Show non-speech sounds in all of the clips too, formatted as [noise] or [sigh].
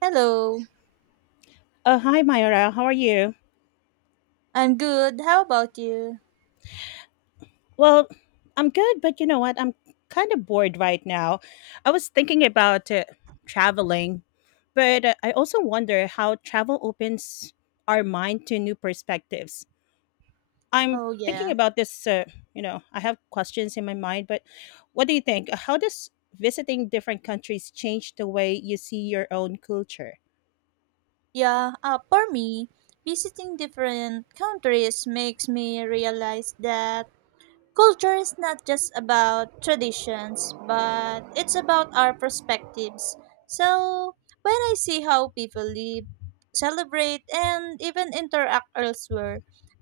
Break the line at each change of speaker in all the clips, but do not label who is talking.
Hello,
Hi, Myra. How are you?
I'm good. How about you?
Well, I'm good, but you know what? I'm kind of bored right now. I was thinking about traveling, but I also wonder how travel opens our mind to new perspectives. I'm
Oh,
thinking
yeah.
about this. You know, I have questions in my mind, but what do you think? How does visiting different countries change the way you see your own culture?
Yeah, for me, visiting different countries makes me realize that culture is not just about traditions, but it's about our perspectives. So, when I see how people live, celebrate, and even interact elsewhere,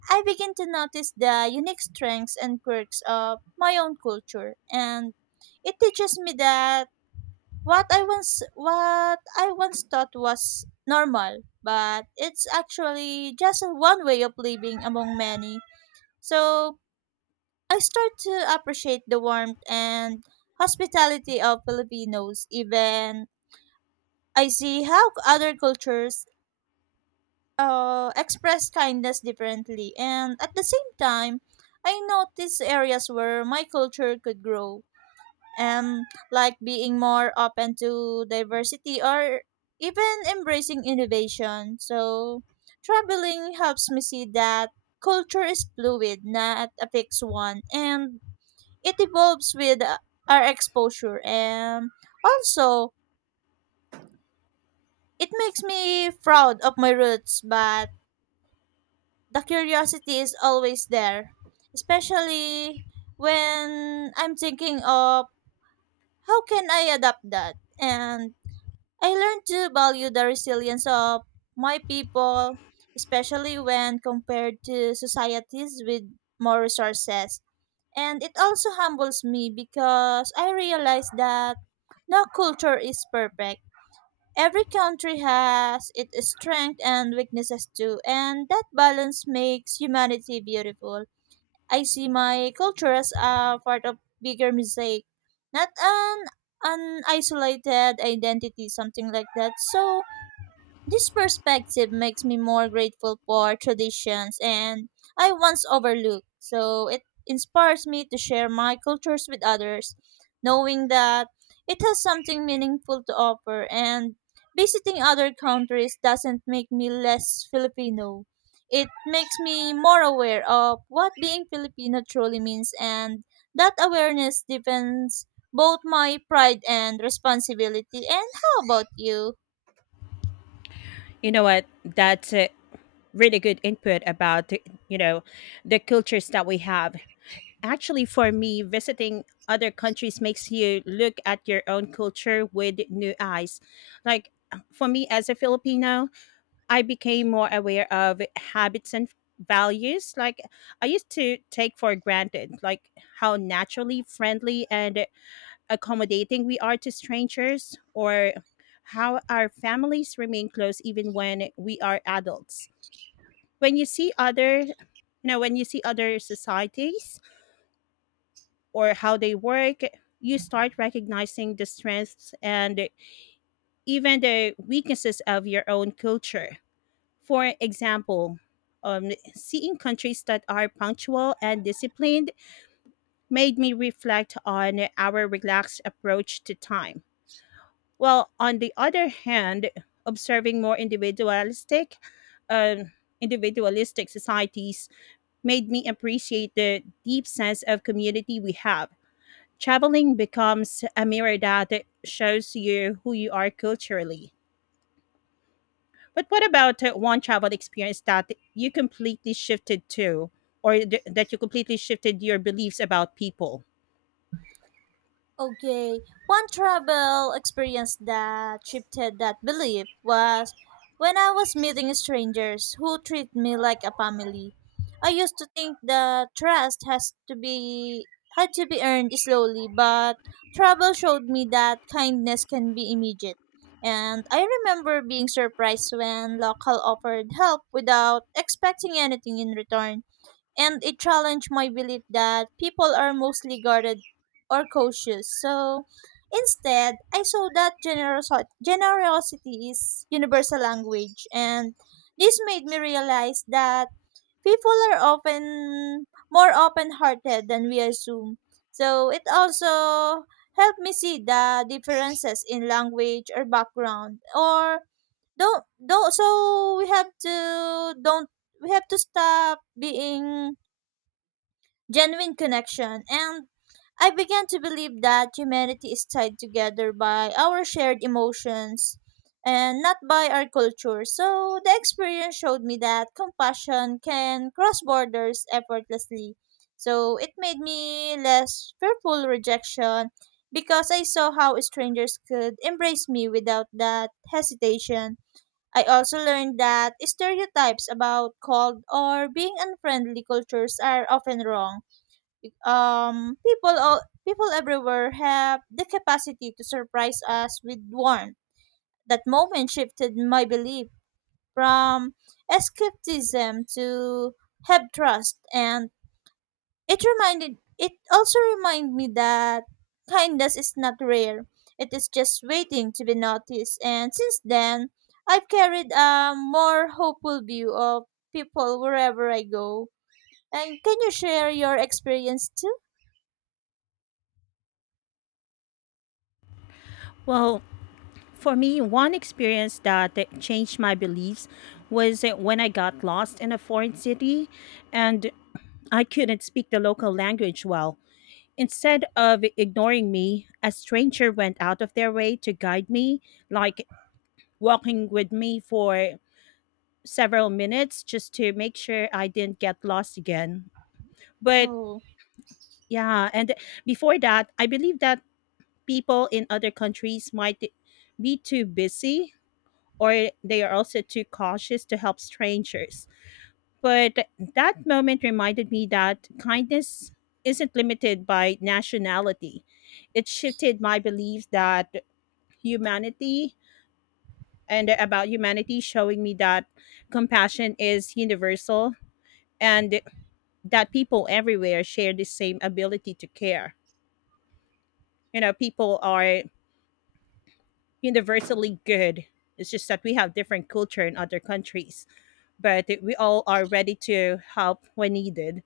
I begin to notice the unique strengths and quirks of my own culture, and it teaches me that what I once thought was normal, but it's actually just one way of living among many. So I start to appreciate the warmth and hospitality of Filipinos. Even I see how other cultures express kindness differently, and at the same time, I notice areas where my culture could grow, um like being more open to diversity or even embracing innovation. So traveling helps me see that culture is fluid, not a fixed one, and it evolves with our exposure, and also it makes me proud of my roots, but the curiosity is always there, especially when I'm thinking of how can I adapt that. And I learned to value the resilience of my people, especially when compared to societies with more resources. And it also humbles me because I realize that no culture is perfect. Every country has its strengths and weaknesses too, and that balance makes humanity beautiful. I see my culture as a part of bigger mosaic, not an isolated identity, something like that. So this perspective makes me more grateful for traditions and I once overlooked. So it inspires me to share my cultures with others, knowing that it has something meaningful to offer, and visiting other countries doesn't make me less Filipino. It makes me more aware of what being Filipino truly means, and that awareness deepens both my pride and responsibility. And how about you?
You know what? That's really good input about you know the cultures that we have. Actually, for me, visiting other countries makes you look at your own culture with new eyes. Like, for me, as a filipino, I became more aware of habits and values like I used to take for granted, like how naturally friendly and accommodating we are to strangers, or how our families remain close even when we are adults. When you see other you know when you see other societies or how they work, you start recognizing the strengths and even the weaknesses of your own culture. For example, seeing countries that are punctual and disciplined made me reflect on our relaxed approach to time. Well, on the other hand, observing more um, individualistic societies made me appreciate the deep sense of community we have. Traveling becomes a mirror that shows you who you are culturally. But what about one travel experience that you completely shifted to, or that you completely shifted your beliefs about people?
Okay, one travel experience that shifted that belief was when I was meeting strangers who treat me like a family. I used to think that trust has to be had to be earned slowly, but travel showed me that kindness can be immediate. And I remember being surprised when local offered help without expecting anything in return, and it challenged my belief that people are mostly guarded or cautious. So instead, I saw that generosity is universal language, and this made me realize that people are often more open-hearted than we assume. So it also helped me see the differences in language or background, or don't. So we have to don't we have to stop being genuine connection. And I began to believe that humanity is tied together by our shared emotions and not by our culture. So the experience showed me that compassion can cross borders effortlessly. So it made me less fearful rejection because I saw how strangers could embrace me without that hesitation. I also learned that stereotypes about cold or being unfriendly cultures are often wrong. um, people all People everywhere have the capacity to surprise us with warmth. That moment shifted my belief from skepticism to have trust, and it also reminded me that kindness is not rare. It is just waiting to be noticed. And since then, I've carried a more hopeful view of people wherever I go. And can you share your experience too?
Well, for me, one experience that changed my beliefs was when I got lost in a foreign city and I couldn't speak the local language well. Instead of ignoring me, a stranger went out of their way to guide me, like walking with me for several minutes just to make sure I didn't get lost again. But
Oh.
yeah, and before that, I believe that people in other countries might be too busy, or they are also too cautious to help strangers. But that moment reminded me that kindness isn't limited by nationality. It shifted my belief that humanity, and about humanity, showing me that compassion is universal and that people everywhere share the same ability to care. You know, people are universally good. It's just that we have different culture in other countries, but we all are ready to help when needed.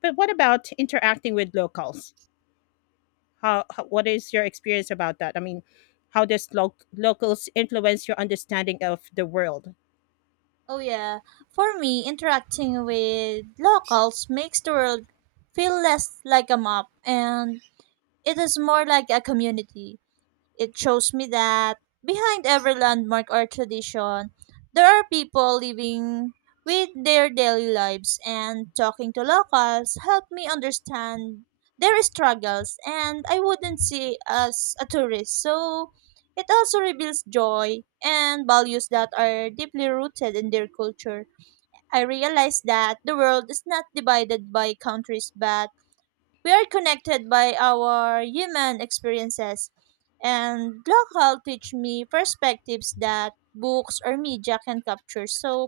But what about interacting with locals? How, what is your experience about that? I mean, how does locals influence your understanding of the world?
Oh yeah, for me, interacting with locals makes the world feel less like a map, and it is more like a community. It shows me that behind every landmark or tradition, there are people living with their daily lives, and talking to locals helped me understand their struggles and I wouldn't see as a tourist. So it also reveals joy and values that are deeply rooted in their culture. I realized that the world is not divided by countries, but we are connected by our human experiences, and local teach me perspectives that books or media can capture. So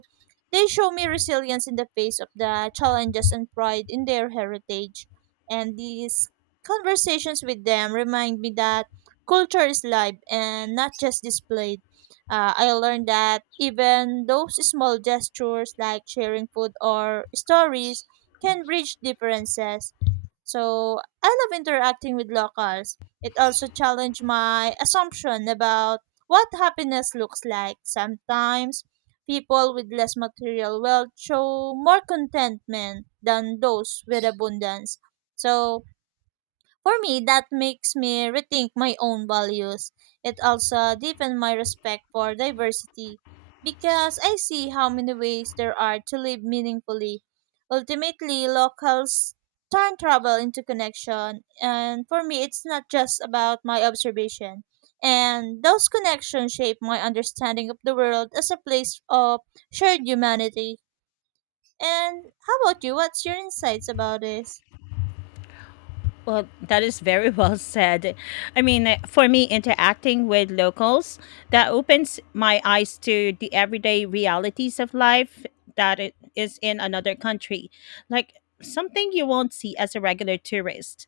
they show me resilience in the face of the challenges and pride in their heritage. And these conversations with them remind me that culture is live and not just displayed. I learned that even those small gestures like sharing food or stories can bridge differences. So I love interacting with locals. It also challenged my assumption about what happiness looks like. Sometimes people with less material wealth show more contentment than those with abundance. So for me, that makes me rethink my own values. It also deepens my respect for diversity because I see how many ways there are to live meaningfully. Ultimately, locals turn travel into connection, and for me, it's not just about my observation. And those connections shape my understanding of the world as a place of shared humanity. And how about you? What's your insights about this?
Well, that is very [laughs] well said. I mean, for me, interacting with locals, that opens my eyes to the everyday realities of life that it is in another country, like something you won't see as a regular tourist.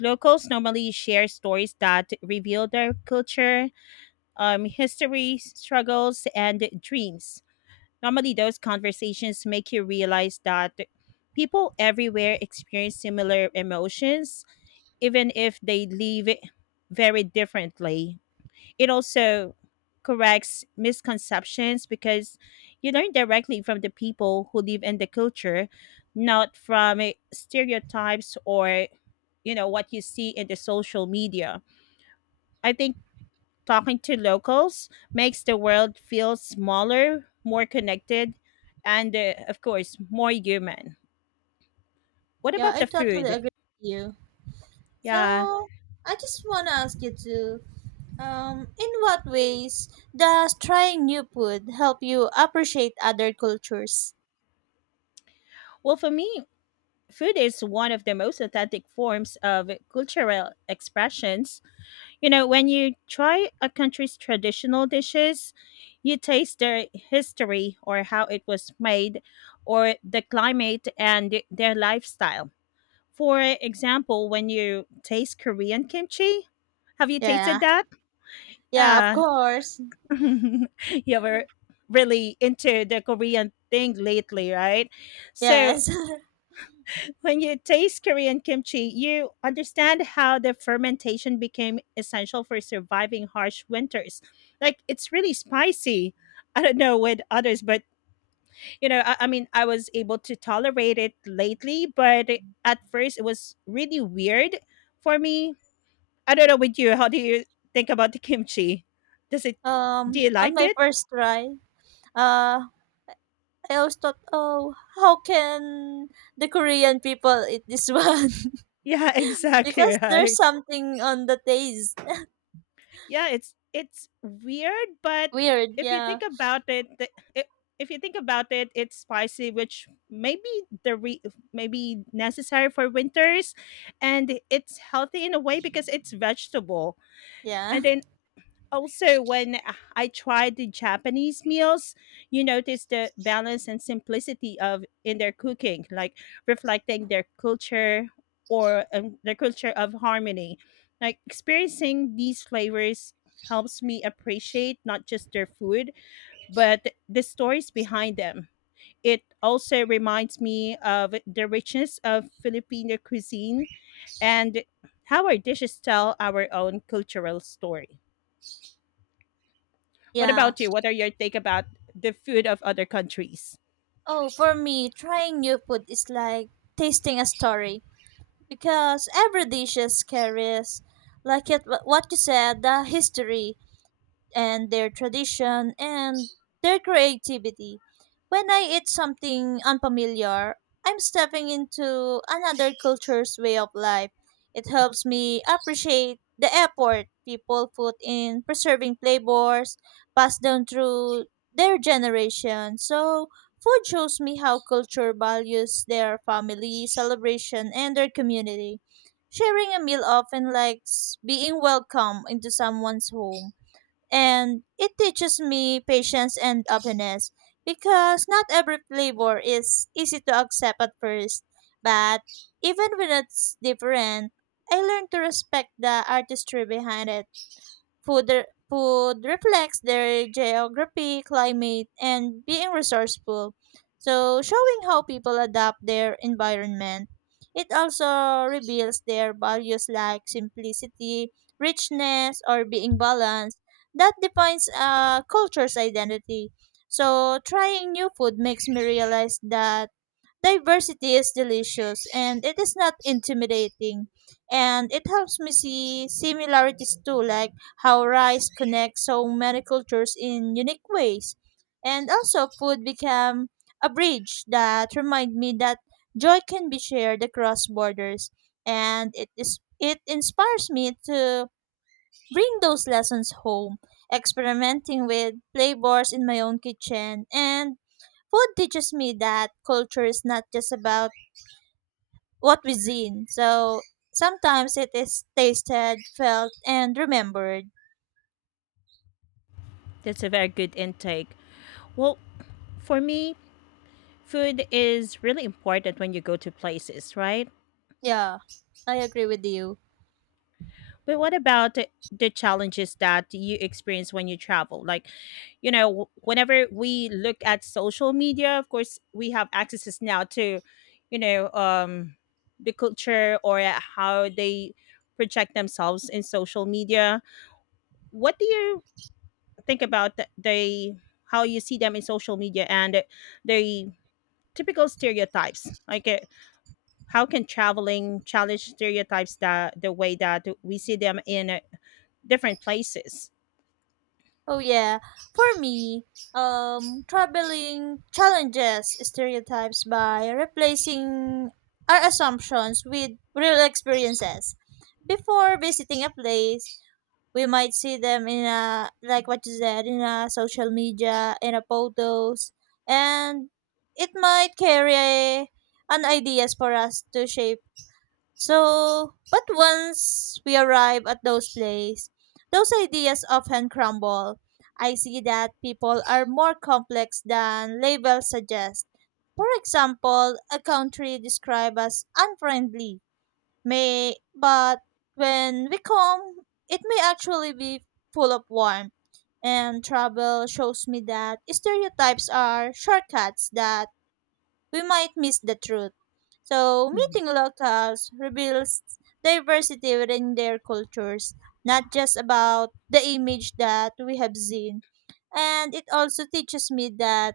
Locals normally share stories that reveal their culture, history, struggles, and dreams. Normally, those conversations make you realize that people everywhere experience similar emotions even if they live it very differently. It also corrects misconceptions because you learn directly from the people who live in the culture, not from stereotypes or you know what you see in the social media. I think talking to locals makes the world feel smaller, more connected, and of course more human. What
Yeah,
about
I
the
totally
food?
agree with you.
Yeah.
So I just want to ask you too. In what ways does trying new food help you appreciate other cultures?
Well, for me, food is one of the most authentic forms of cultural expressions. You know, when you try a country's traditional dishes, you taste their history or how it was made, or the climate and their lifestyle. For example, when you taste Korean kimchi, have you tasted
Yeah,
that?
yeah, of
Uh,
course.
[laughs] you were really into the Korean thing lately, right? So
Yes. [laughs]
when you taste Korean kimchi, you understand how the fermentation became essential for surviving harsh winters. Like, it's really spicy. I don't know with others, but you know, I mean, I was able to tolerate it lately, but at first it was really weird for me. I don't know with you. How do you think about the kimchi? Does it, do you
On
like
my
it?
first try, uh, I always thought, oh, how can the Korean people eat this one?
Yeah, [laughs]
[laughs]
exactly
Because there's
right.
something on the taste.
Yeah, it's weird, but
Weird.
if you think
Yeah.
about it, the, I if you think about it, it's spicy, which maybe the re- maybe necessary for winters, and it's healthy in a way because it's vegetable.
Yeah.
And then also when I tried the Japanese meals, you notice the balance and simplicity of in their cooking, like reflecting their culture or their culture of harmony. Like experiencing these flavors helps me appreciate not just their food, but the stories behind them. It also reminds me of the richness of Filipino cuisine and how our dishes tell our own cultural story. What
Yeah.
about you? What are your take about the food of other countries?
Oh, for me, trying new food is like tasting a story, because every dishes carries like it, what you said, the history and their tradition and their creativity. When I eat something unfamiliar, I'm stepping into another culture's way of life. It helps me appreciate the effort people put in preserving flavors passed down through their generation. So, food shows me how culture values their family, celebration, and their community. Sharing a meal often likes being welcome into someone's home, and it teaches me patience and openness because not every flavor is easy to accept at first. But even when it's different, I learn to respect the artistry behind it. Food reflects their geography, climate, and being resourceful. So, showing how people adapt their environment. It also reveals their values like simplicity, richness, or being balanced. That defines a culture's identity. So, trying new food makes me realize that diversity is delicious and it is not intimidating. And it helps me see similarities too, like how rice connects so many cultures in unique ways. And also, food become a bridge that remind me that joy can be shared across borders. And it is it inspires me to bring those lessons home, experimenting with flavors in my own kitchen. And food teaches me that culture is not just about what we seen. So sometimes it is tasted, felt, and remembered.
That's a very good intake. Well, for me, food is really important when you go to places, right?
Yeah, I agree with you.
But what about the challenges that you experience when you travel? Like, you know, whenever we look at social media, of course, we have accesses now to, you know, the culture or how they project themselves in social media. What do you think about the how you see them in social media and the typical stereotypes? Like, how can traveling challenge stereotypes that the way that we see them in different places?
Oh yeah, for me, traveling challenges stereotypes by replacing our assumptions with real experiences. Before visiting a place, we might see them in a like what you said in a social media, in a photos, and it might carry an ideas for us to shape so, but once we arrive at those places, those ideas often crumble. I see that people are more complex than labels suggest. For example, a country described as unfriendly may, but when we come, it may actually be full of warmth. And travel shows me that stereotypes are shortcuts that we might miss the truth. So,
Mhm.
meeting locals reveals diversity within their cultures, not just about the image that we have seen. And it also teaches me that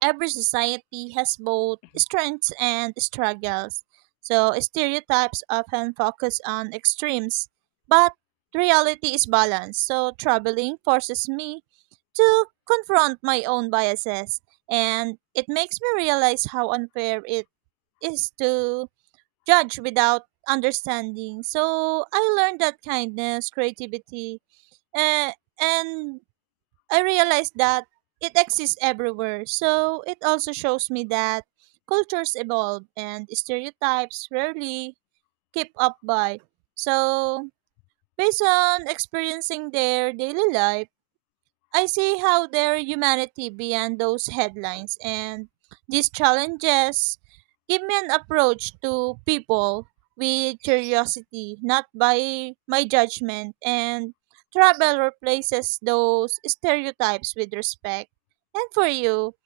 every society has both strengths and struggles. So stereotypes often focus on extremes, but reality is balanced. So traveling forces me to confront my own biases, and it makes me realize how unfair it is to judge without understanding. So I learned that kindness, creativity, uh, and I realized that it exists everywhere. So it also shows me that cultures evolve and stereotypes rarely keep up by. So based on experiencing their daily life, I see how their humanity beyond those headlines, and these challenges give me an approach to people with curiosity, not by my judgment. And travel replaces those stereotypes with respect. And for you,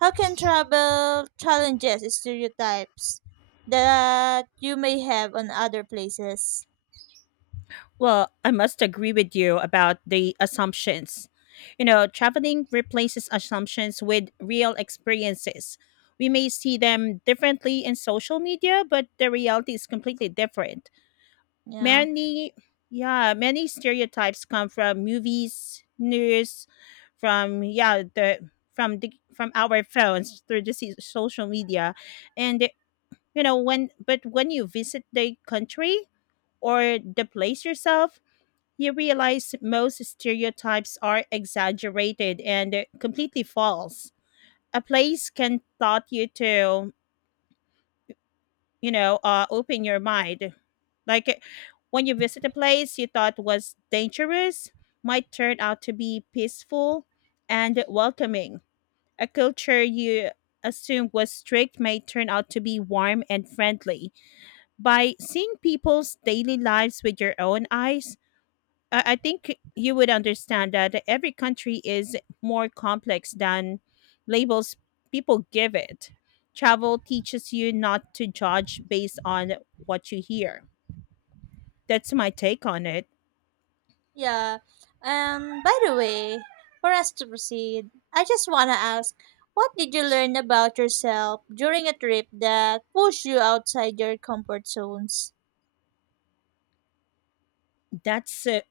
how can travel challenges stereotypes that you may have on other places?
Well, I must agree with you about the assumptions. You know, traveling replaces assumptions with real experiences. We may see them differently in social media, but the reality is completely different.
Yeah.
Many, yeah, many stereotypes come from movies, news, from yeah the from our phones through the social media, and you know when you visit the country or the place yourself. You realize most stereotypes are exaggerated and completely false. A place can taught you to open your mind. Like when you visit a place you thought was dangerous, might turn out to be peaceful and welcoming. A culture you assumed was strict may turn out to be warm and friendly. By seeing people's daily lives with your own eyes, I think you would understand that every country is more complex than labels people give it. Travel teaches you not to judge based on what you hear. That's my take on it.
Yeah. By the way, for us to proceed, I just want to ask, what did you learn about yourself during a trip that pushed you outside your comfort zones?
That's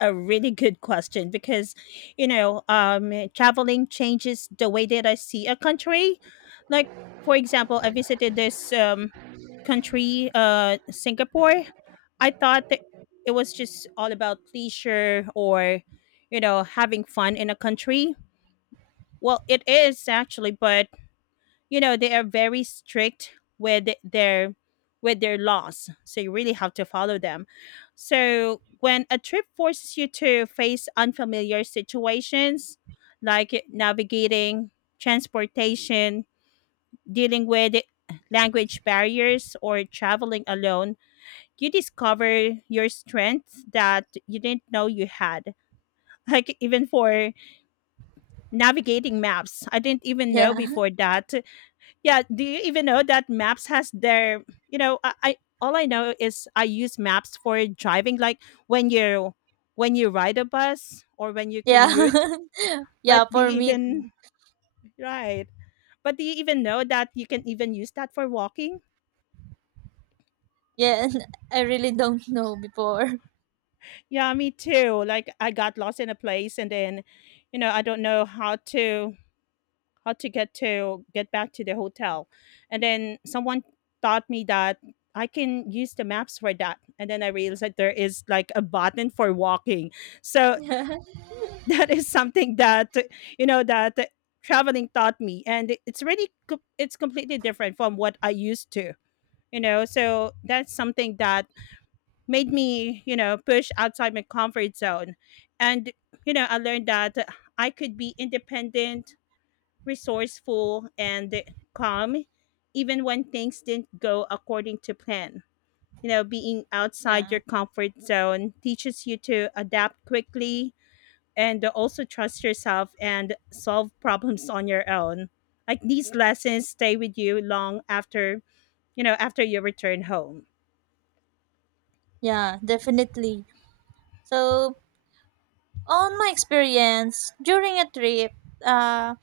a really good question because, you know, traveling changes the way that I see a country. Like, for example, I visited this country, Singapore. I thought that it was just all about leisure or, you know, having fun in a country. Well, it is actually, but you know they are very strict with their laws, so you really have to follow them. So when a trip forces you to face unfamiliar situations, like navigating transportation, dealing with language barriers, or traveling alone, you discover your strengths that you didn't know you had. Like, even for navigating maps, I didn't even know
Yeah. [laughs]
before that. Yeah, do you even know that Maps has their, you know, I all I know is I use Maps for driving, like when you ride a bus or when you
Yeah.
commute,
[laughs]
but
yeah,
do
for
you
me,
even right? But do you even know that you can even use that for walking?
yeah, [laughs] I really don't know before.
Yeah, me too. Like I got lost in a place, and then, you know, I don't know how to how to get back to the hotel, and then someone taught me that I can use the maps for that, and then I realized that there is like a button for walking. So
[laughs] Yeah.
[laughs] that is something that, you know, that traveling taught me, and it's really it's completely different from what I used to, you know. So that's something that made me, you know, push outside my comfort zone. And, you know, I learned that I could be independent, resourceful, and calm even when things didn't go according to plan. You know, being outside your
Yeah.
comfort zone teaches you to adapt quickly and also trust yourself and solve problems on your own. Like these lessons stay with you long after, you know, after you return home.
Yeah, definitely. So, on my experience during a trip, uh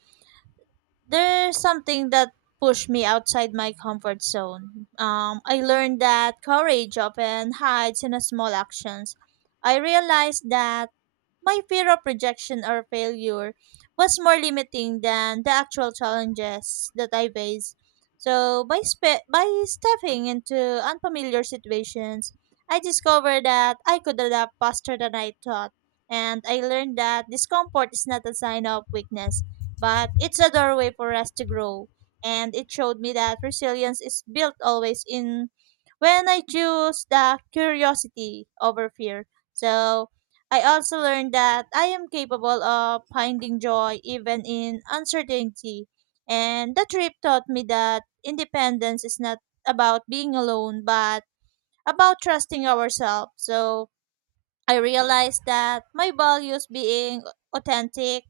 there's something that pushed me outside my comfort zone. I learned that courage often hides in a small actions. I realized that my fear of rejection or failure was more limiting than the actual challenges that I faced. So by stepping into unfamiliar situations, I discovered that I could adapt faster than I thought, and I learned that discomfort is not a sign of weakness, but it's a doorway for us to grow. And it showed me that resilience is built always in when I choose the curiosity over fear. So I also learned that I am capable of finding joy even in uncertainty. And the trip taught me that independence is not about being alone, but about trusting ourselves. So I realized that my values being authentic,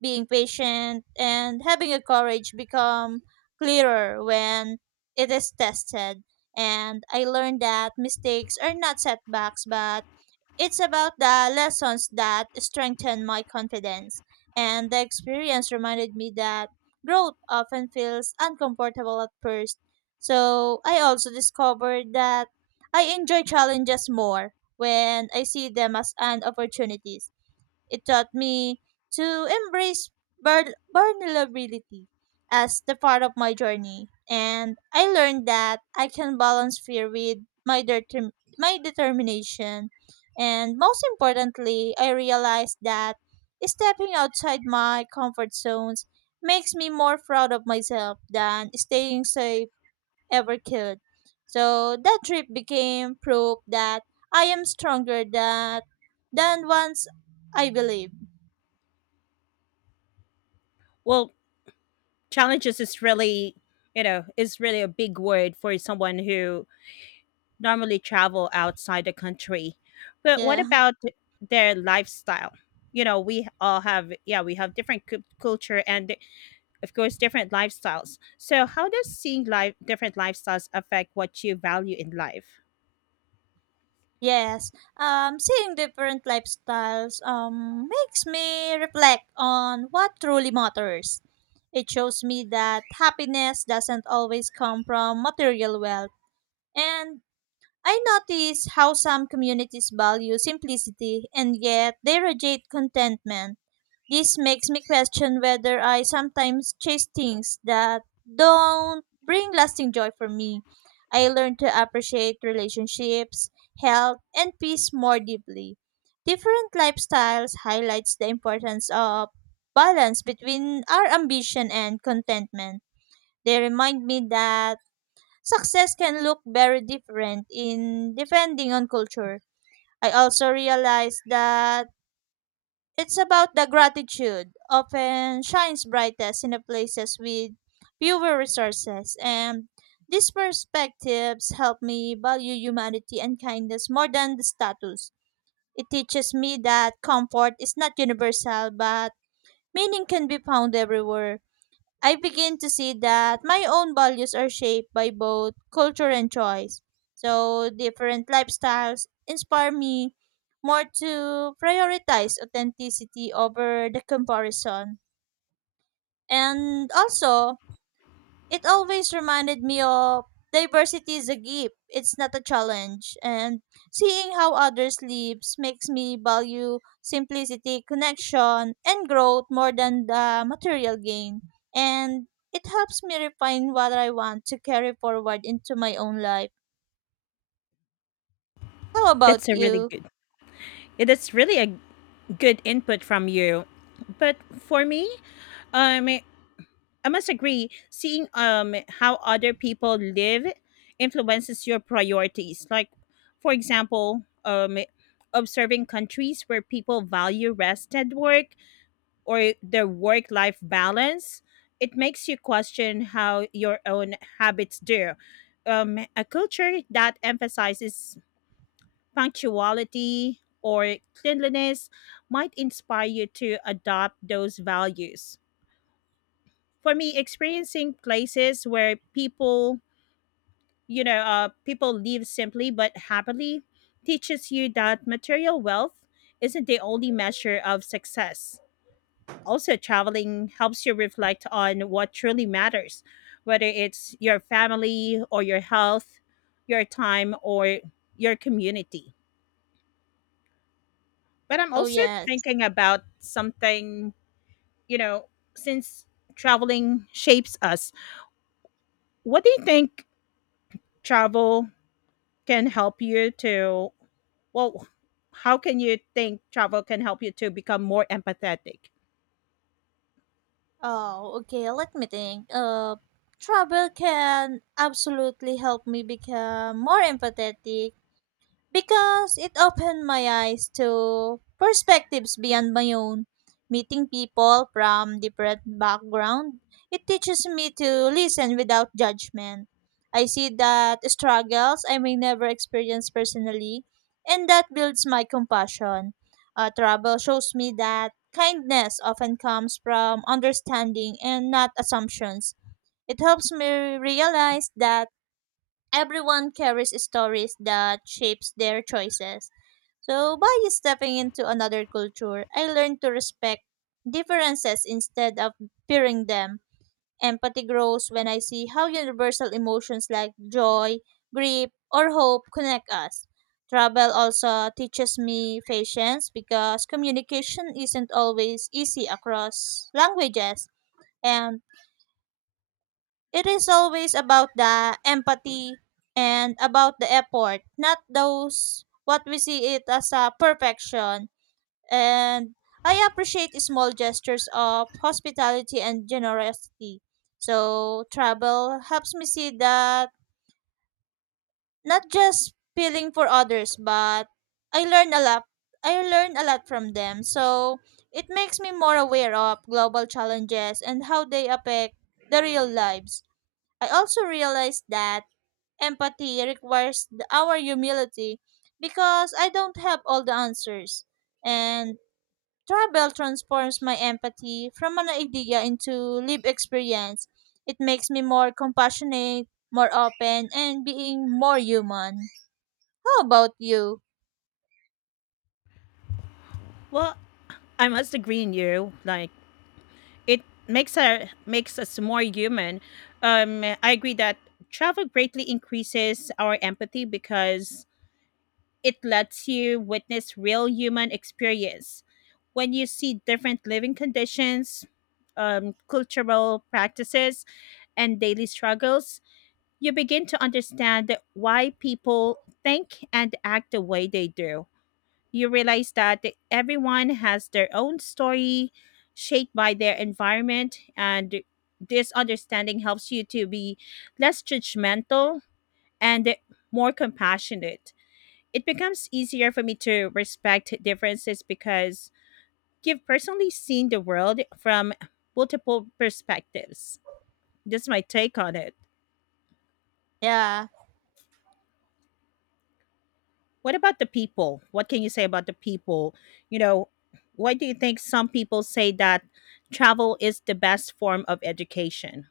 being patient, and having a courage become clearer when it is tested. And I learned that mistakes are not setbacks, but it's about the lessons that strengthened my confidence, and the experience reminded me that growth often feels uncomfortable at first. So I also discovered that I enjoy challenges more when I see them as an opportunity it taught me to embrace vulnerability as the part of my journey, and I learned that I can balance fear with my, determ- my determination. And most importantly, I realized that stepping outside my comfort zones makes me more proud of myself than staying safe ever could. So that trip became proof that I am stronger than once I believe.
Well, challenges is really, you know, is really a big word for someone who normally travel outside the country. But what
Yeah.
about their lifestyle? You know, we all have, yeah, we have different culture and of course, different lifestyles. So, how does seeing life different lifestyles affect what you value in life?
Yes. Seeing different lifestyles makes me reflect on what truly matters. It shows me that happiness doesn't always come from material wealth. And I notice how some communities value simplicity and yet they reject contentment. This makes me question whether I sometimes chase things that don't bring lasting joy for me. I learn to appreciate relationships, health, and peace more deeply. Different lifestyles highlights the importance of balance between our ambition and contentment. They remind me that success can look very different in depending on culture. I also realize that it's about the gratitude often shines brightest in the places with fewer resources and these perspectives help me value humanity and kindness more than the status. It teaches me that comfort is not universal but meaning can be found everywhere. I begin to see that my own values are shaped by both culture and choice. So, different lifestyles inspire me more to prioritize authenticity over the comparison. And also, it always reminded me of diversity is a gift, it's not a challenge. And seeing how others live makes me value simplicity, connection, and growth more than the material gain. And it helps me refine what I want to carry forward into my own life. How about
That's a really
you?
good. It is really a good input from you. But for me, um, I must agree. Seeing how other people live influences your priorities. Like, for example, observing countries where people value rest and work, or their work life balance, it makes you question how your own habits do. A culture that emphasizes punctuality or cleanliness might inspire you to adopt those values. For me, experiencing places where people live simply but happily teaches you that material wealth isn't the only measure of success. Also, traveling helps you reflect on what truly matters, whether it's your family or your health, your time or your community. But I'm
Oh,
also
yes.
thinking about something, you know, since traveling shapes us, what do you think travel can help you well, how can you think travel can help you to become more empathetic?
Oh, okay. Let me think. Travel can absolutely help me become more empathetic because it opened my eyes to perspectives beyond my own. Meeting people from different background, it teaches me to listen without judgment. I see that struggles I may never experience personally, and that builds my compassion. Trouble shows me that kindness often comes from understanding and not assumptions. It helps me realize that everyone carries stories that shapes their choices. So by stepping into another culture, I learned to respect differences instead of fearing them. Empathy grows when I see how universal emotions like joy, grief, or hope connect us. Travel also teaches me patience because communication isn't always easy across languages and it is always about the empathy and about the effort, not those what we see it as a perfection. And I appreciate small gestures of hospitality and generosity. So travel helps me see that not just feeling for others, but I learn a lot. I learn a lot from them. So it makes me more aware of global challenges and how they affect the real lives. I also realized that empathy requires our humility because I don't have all the answers. And travel transforms my empathy from an idea into lived experience. It makes me more compassionate, more open, and being more human. How about you?
Well, I must agree in you. Like it makes us more human. I agree that travel greatly increases our empathy because it lets you witness real human experience. When you see different living conditions, cultural practices, and daily struggles, you begin to understand why people think and act the way they do. You realize that everyone has their own story shaped by their environment, and this understanding helps you to be less judgmental and more compassionate. It becomes easier for me to respect differences because you've personally seen the world from multiple perspectives. That's my take on it.
Yeah.
What about the people? What can you say about the people? You know, why do you think some people say that travel is the best form of education?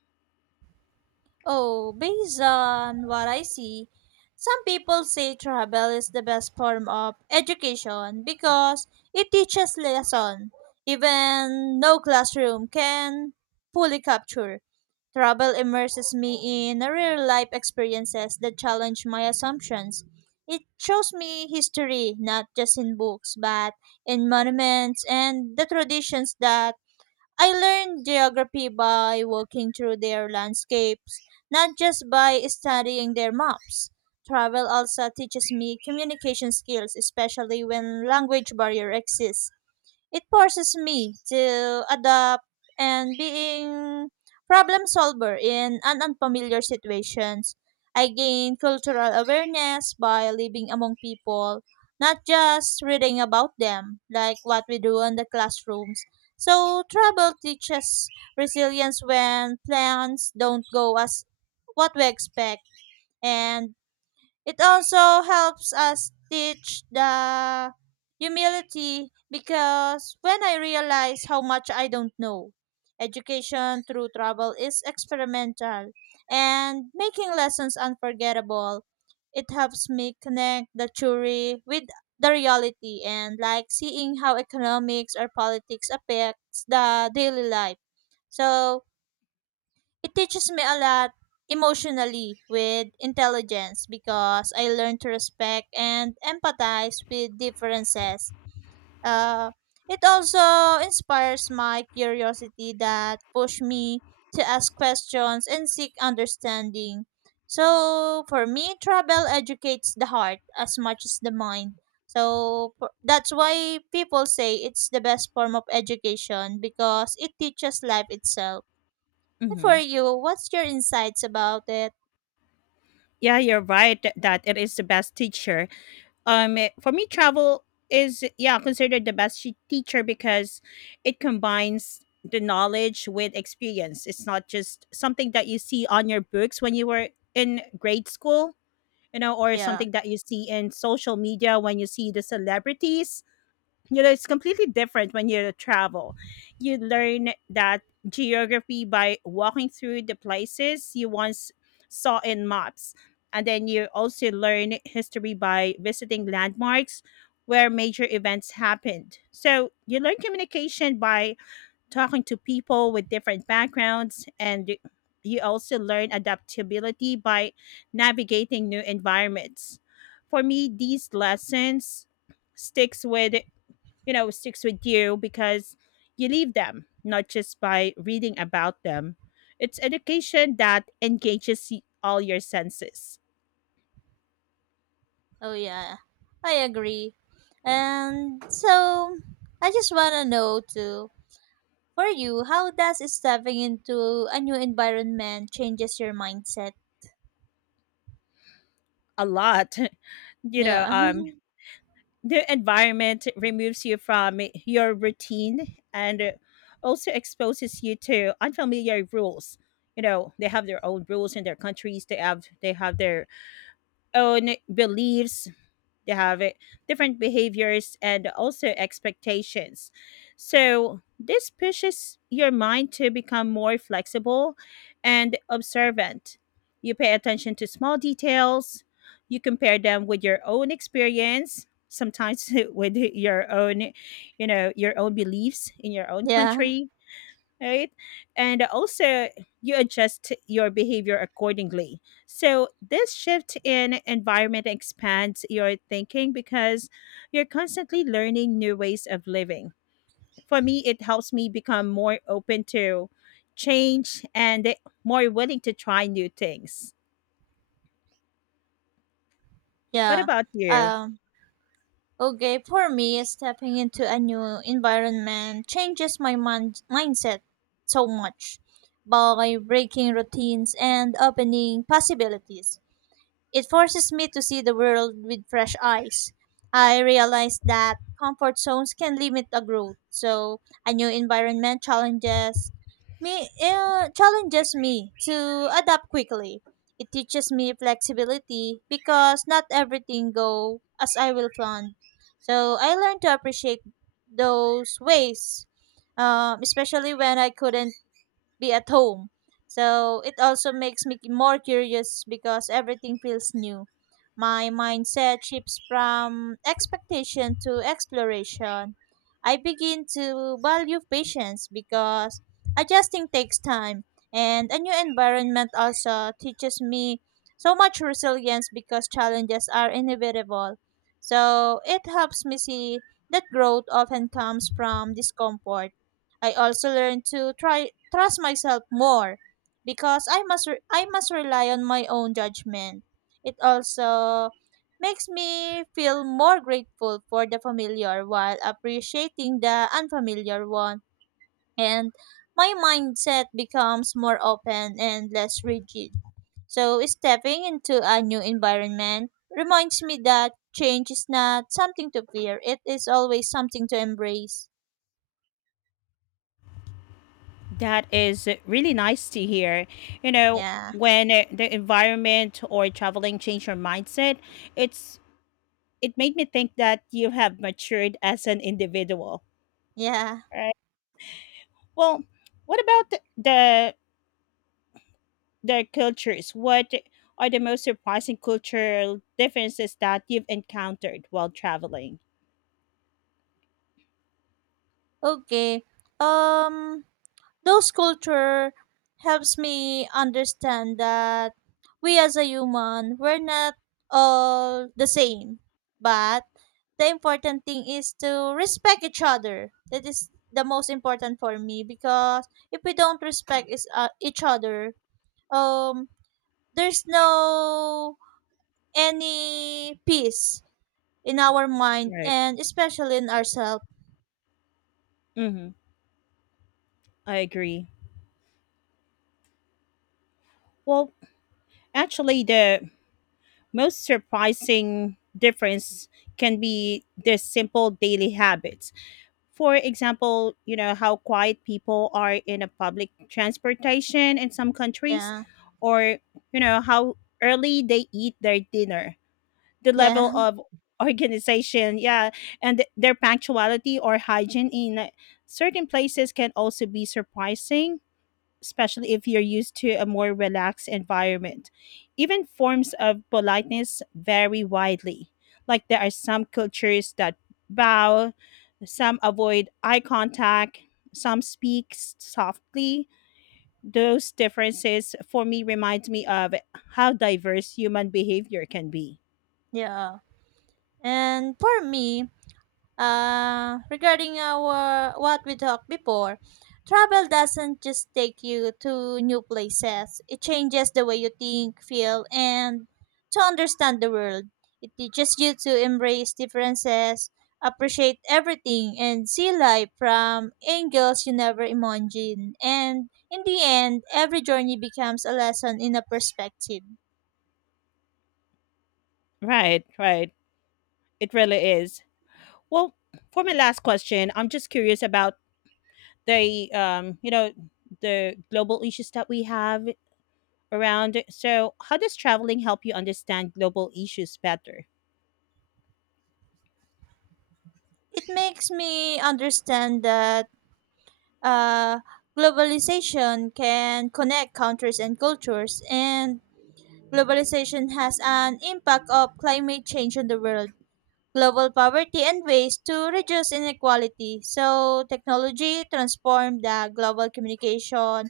Oh, based on what I see, some people say travel is the best form of education because it teaches lesson even no classroom can fully capture. Travel immerses me in real life experiences that challenge my assumptions. It shows me history not just in books but in monuments and the traditions that I learned geography by walking through their landscapes, not just by studying their maps. Travel also teaches me communication skills, especially when language barrier exists. It forces me to adapt and being problem solver in an unfamiliar situations. I gain cultural awareness by living among people, not just reading about them like what we do in the classrooms. So travel teaches resilience when plans don't go as what we expect and it also helps us teach the humility because when I realize how much I don't know, education through travel is experimental and making lessons unforgettable. It helps me connect the theory with the reality and like seeing how economics or politics affects the daily life. So, it teaches me a lot emotionally with intelligence because I learn to respect and empathize with differences. Uh, it also inspires my curiosity that push me to ask questions and seek understanding. So for me, travel educates the heart as much as the mind. That's why people say it's the best form of education because it teaches life itself for
Hmm.
you, what's your insights about it?
Yeah, you're right that it is the best teacher. For me, travel is, yeah, considered the best teacher because it combines the knowledge with experience. It's not just something that you see on your books when you were in grade school, you know, or
Yeah.
something that you see in social media when you see the celebrities. You know, it's completely different when you travel. You learn that geography by walking through the places you once saw in maps, and then you also learn history by visiting landmarks where major events happened. So you learn communication by talking to people with different backgrounds, and you also learn adaptability by navigating new environments. For me, these lessons sticks with sticks with you because you leave them not just by reading about them. It's education that engages all your senses.
Oh yeah. I agree. And so I just wanna know too, for you, how does stepping into a new environment changes your mindset?
A lot. [laughs] You know,
Yeah.
the environment removes you from your routine and also exposes you to unfamiliar rules. You know, they have their own rules in their countries. They have their own beliefs. They have it, different behaviors and also expectations. So this pushes your mind to become more flexible and observant. You pay attention to small details, you compare them with your own experience, sometimes [laughs] with your own, you know, your own beliefs in your
[laughs]
own
yeah.
country, right? And also, you adjust your behavior accordingly. So, this shift in environment expands your thinking because you're constantly learning new ways of living. For me, it helps me become more open to change and more willing to try new things. What
Yeah.
about you?
Um okay, for me stepping into a new environment changes my mindset so much by breaking routines and opening possibilities. It forces me to see the world with fresh eyes. I realize that comfort zones can limit a growth. So a new environment challenges me to adapt quickly. It teaches me flexibility because not everything go as I will plan. So I learned to appreciate those ways, especially when I couldn't be at home. So it also makes me more curious because everything feels new. My mindset shifts from expectation to exploration. I begin to value patience because adjusting takes time, and a new environment also teaches me so much resilience because challenges are inevitable. So it helps me see that growth often comes from discomfort I also learned to try trust myself more because I must rely on my own judgment. It also makes me feel more grateful for the familiar while appreciating the unfamiliar one and my mindset becomes more open and less rigid. So stepping into a new environment reminds me that change is not something to fear. It is always something to embrace.
That is really nice to hear. You know,
Yeah.
when the environment or traveling change your mindset, it's it made me think that you have matured as an individual,
Yeah.
right? Well, what about the cultures? What are the most surprising cultural differences that you've encountered while traveling?
Okay. Um those culture helps me understand that we as a human we're not all the same. But the important thing is to respect each other. That is the most important for me because if we don't respect each other, um there's no any peace in our mind
Right.
and especially in ourselves.
Mm-hmm. I agree. Well, actually, the most surprising difference can be the simple daily habits. For example, you know, how quiet people are in a public transportation in some countries,
Yeah.
or, you know, how early they eat their dinner, the level
Yeah.
of [laughs] organization, yeah, and their punctuality or hygiene in certain places can also be surprising, especially if you're used to a more relaxed environment. Even forms of politeness vary widely. Like, there are some cultures that bow, some avoid eye contact, some speak softly. Those differences for me remind me of how diverse human behavior can be.
[laughs] Yeah. And for me, regarding our what we talked before, travel doesn't just take you to new places. It changes the way you think, feel, and to understand the world. It teaches you to embrace differences, appreciate everything, and see life from angles you never imagined. And in the end, every journey becomes a lesson in a perspective.
Right, right. It really is. Well, for my last question, I'm just curious about the um, you know, the global issues that we have around. It. So, how does traveling help you understand global issues better?
It makes me understand that uh, globalization can connect countries and cultures, and globalization has an impact of climate change on the world. Global poverty, and ways to reduce inequality. So, technology transformed the global communication,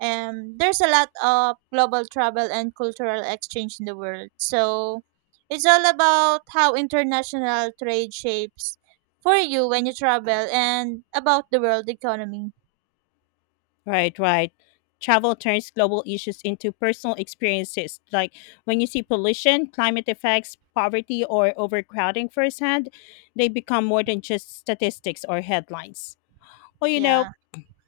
and there's a lot of global travel and cultural exchange in the world. So, it's all about how international trade shapes for you when you travel and about the world economy.
Right, right. Travel turns global issues into personal experiences. Like when you see pollution, climate effects, poverty, or overcrowding firsthand, they become more than just statistics or headlines. Well,
Yeah,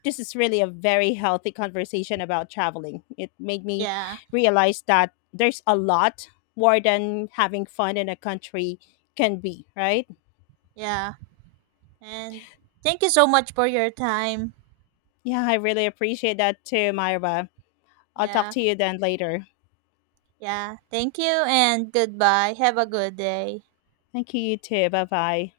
this is really a very healthy conversation about traveling. It made me
yeah,
realize that there's a lot more than having fun in a country can be, right?
yeah. And thank you so much for your time.
Yeah, I really appreciate that too, Myra. I'll talk
Yeah,
to you then later.
yeah. Thank you and goodbye. Have a good day.
Thank you, you too. Bye bye.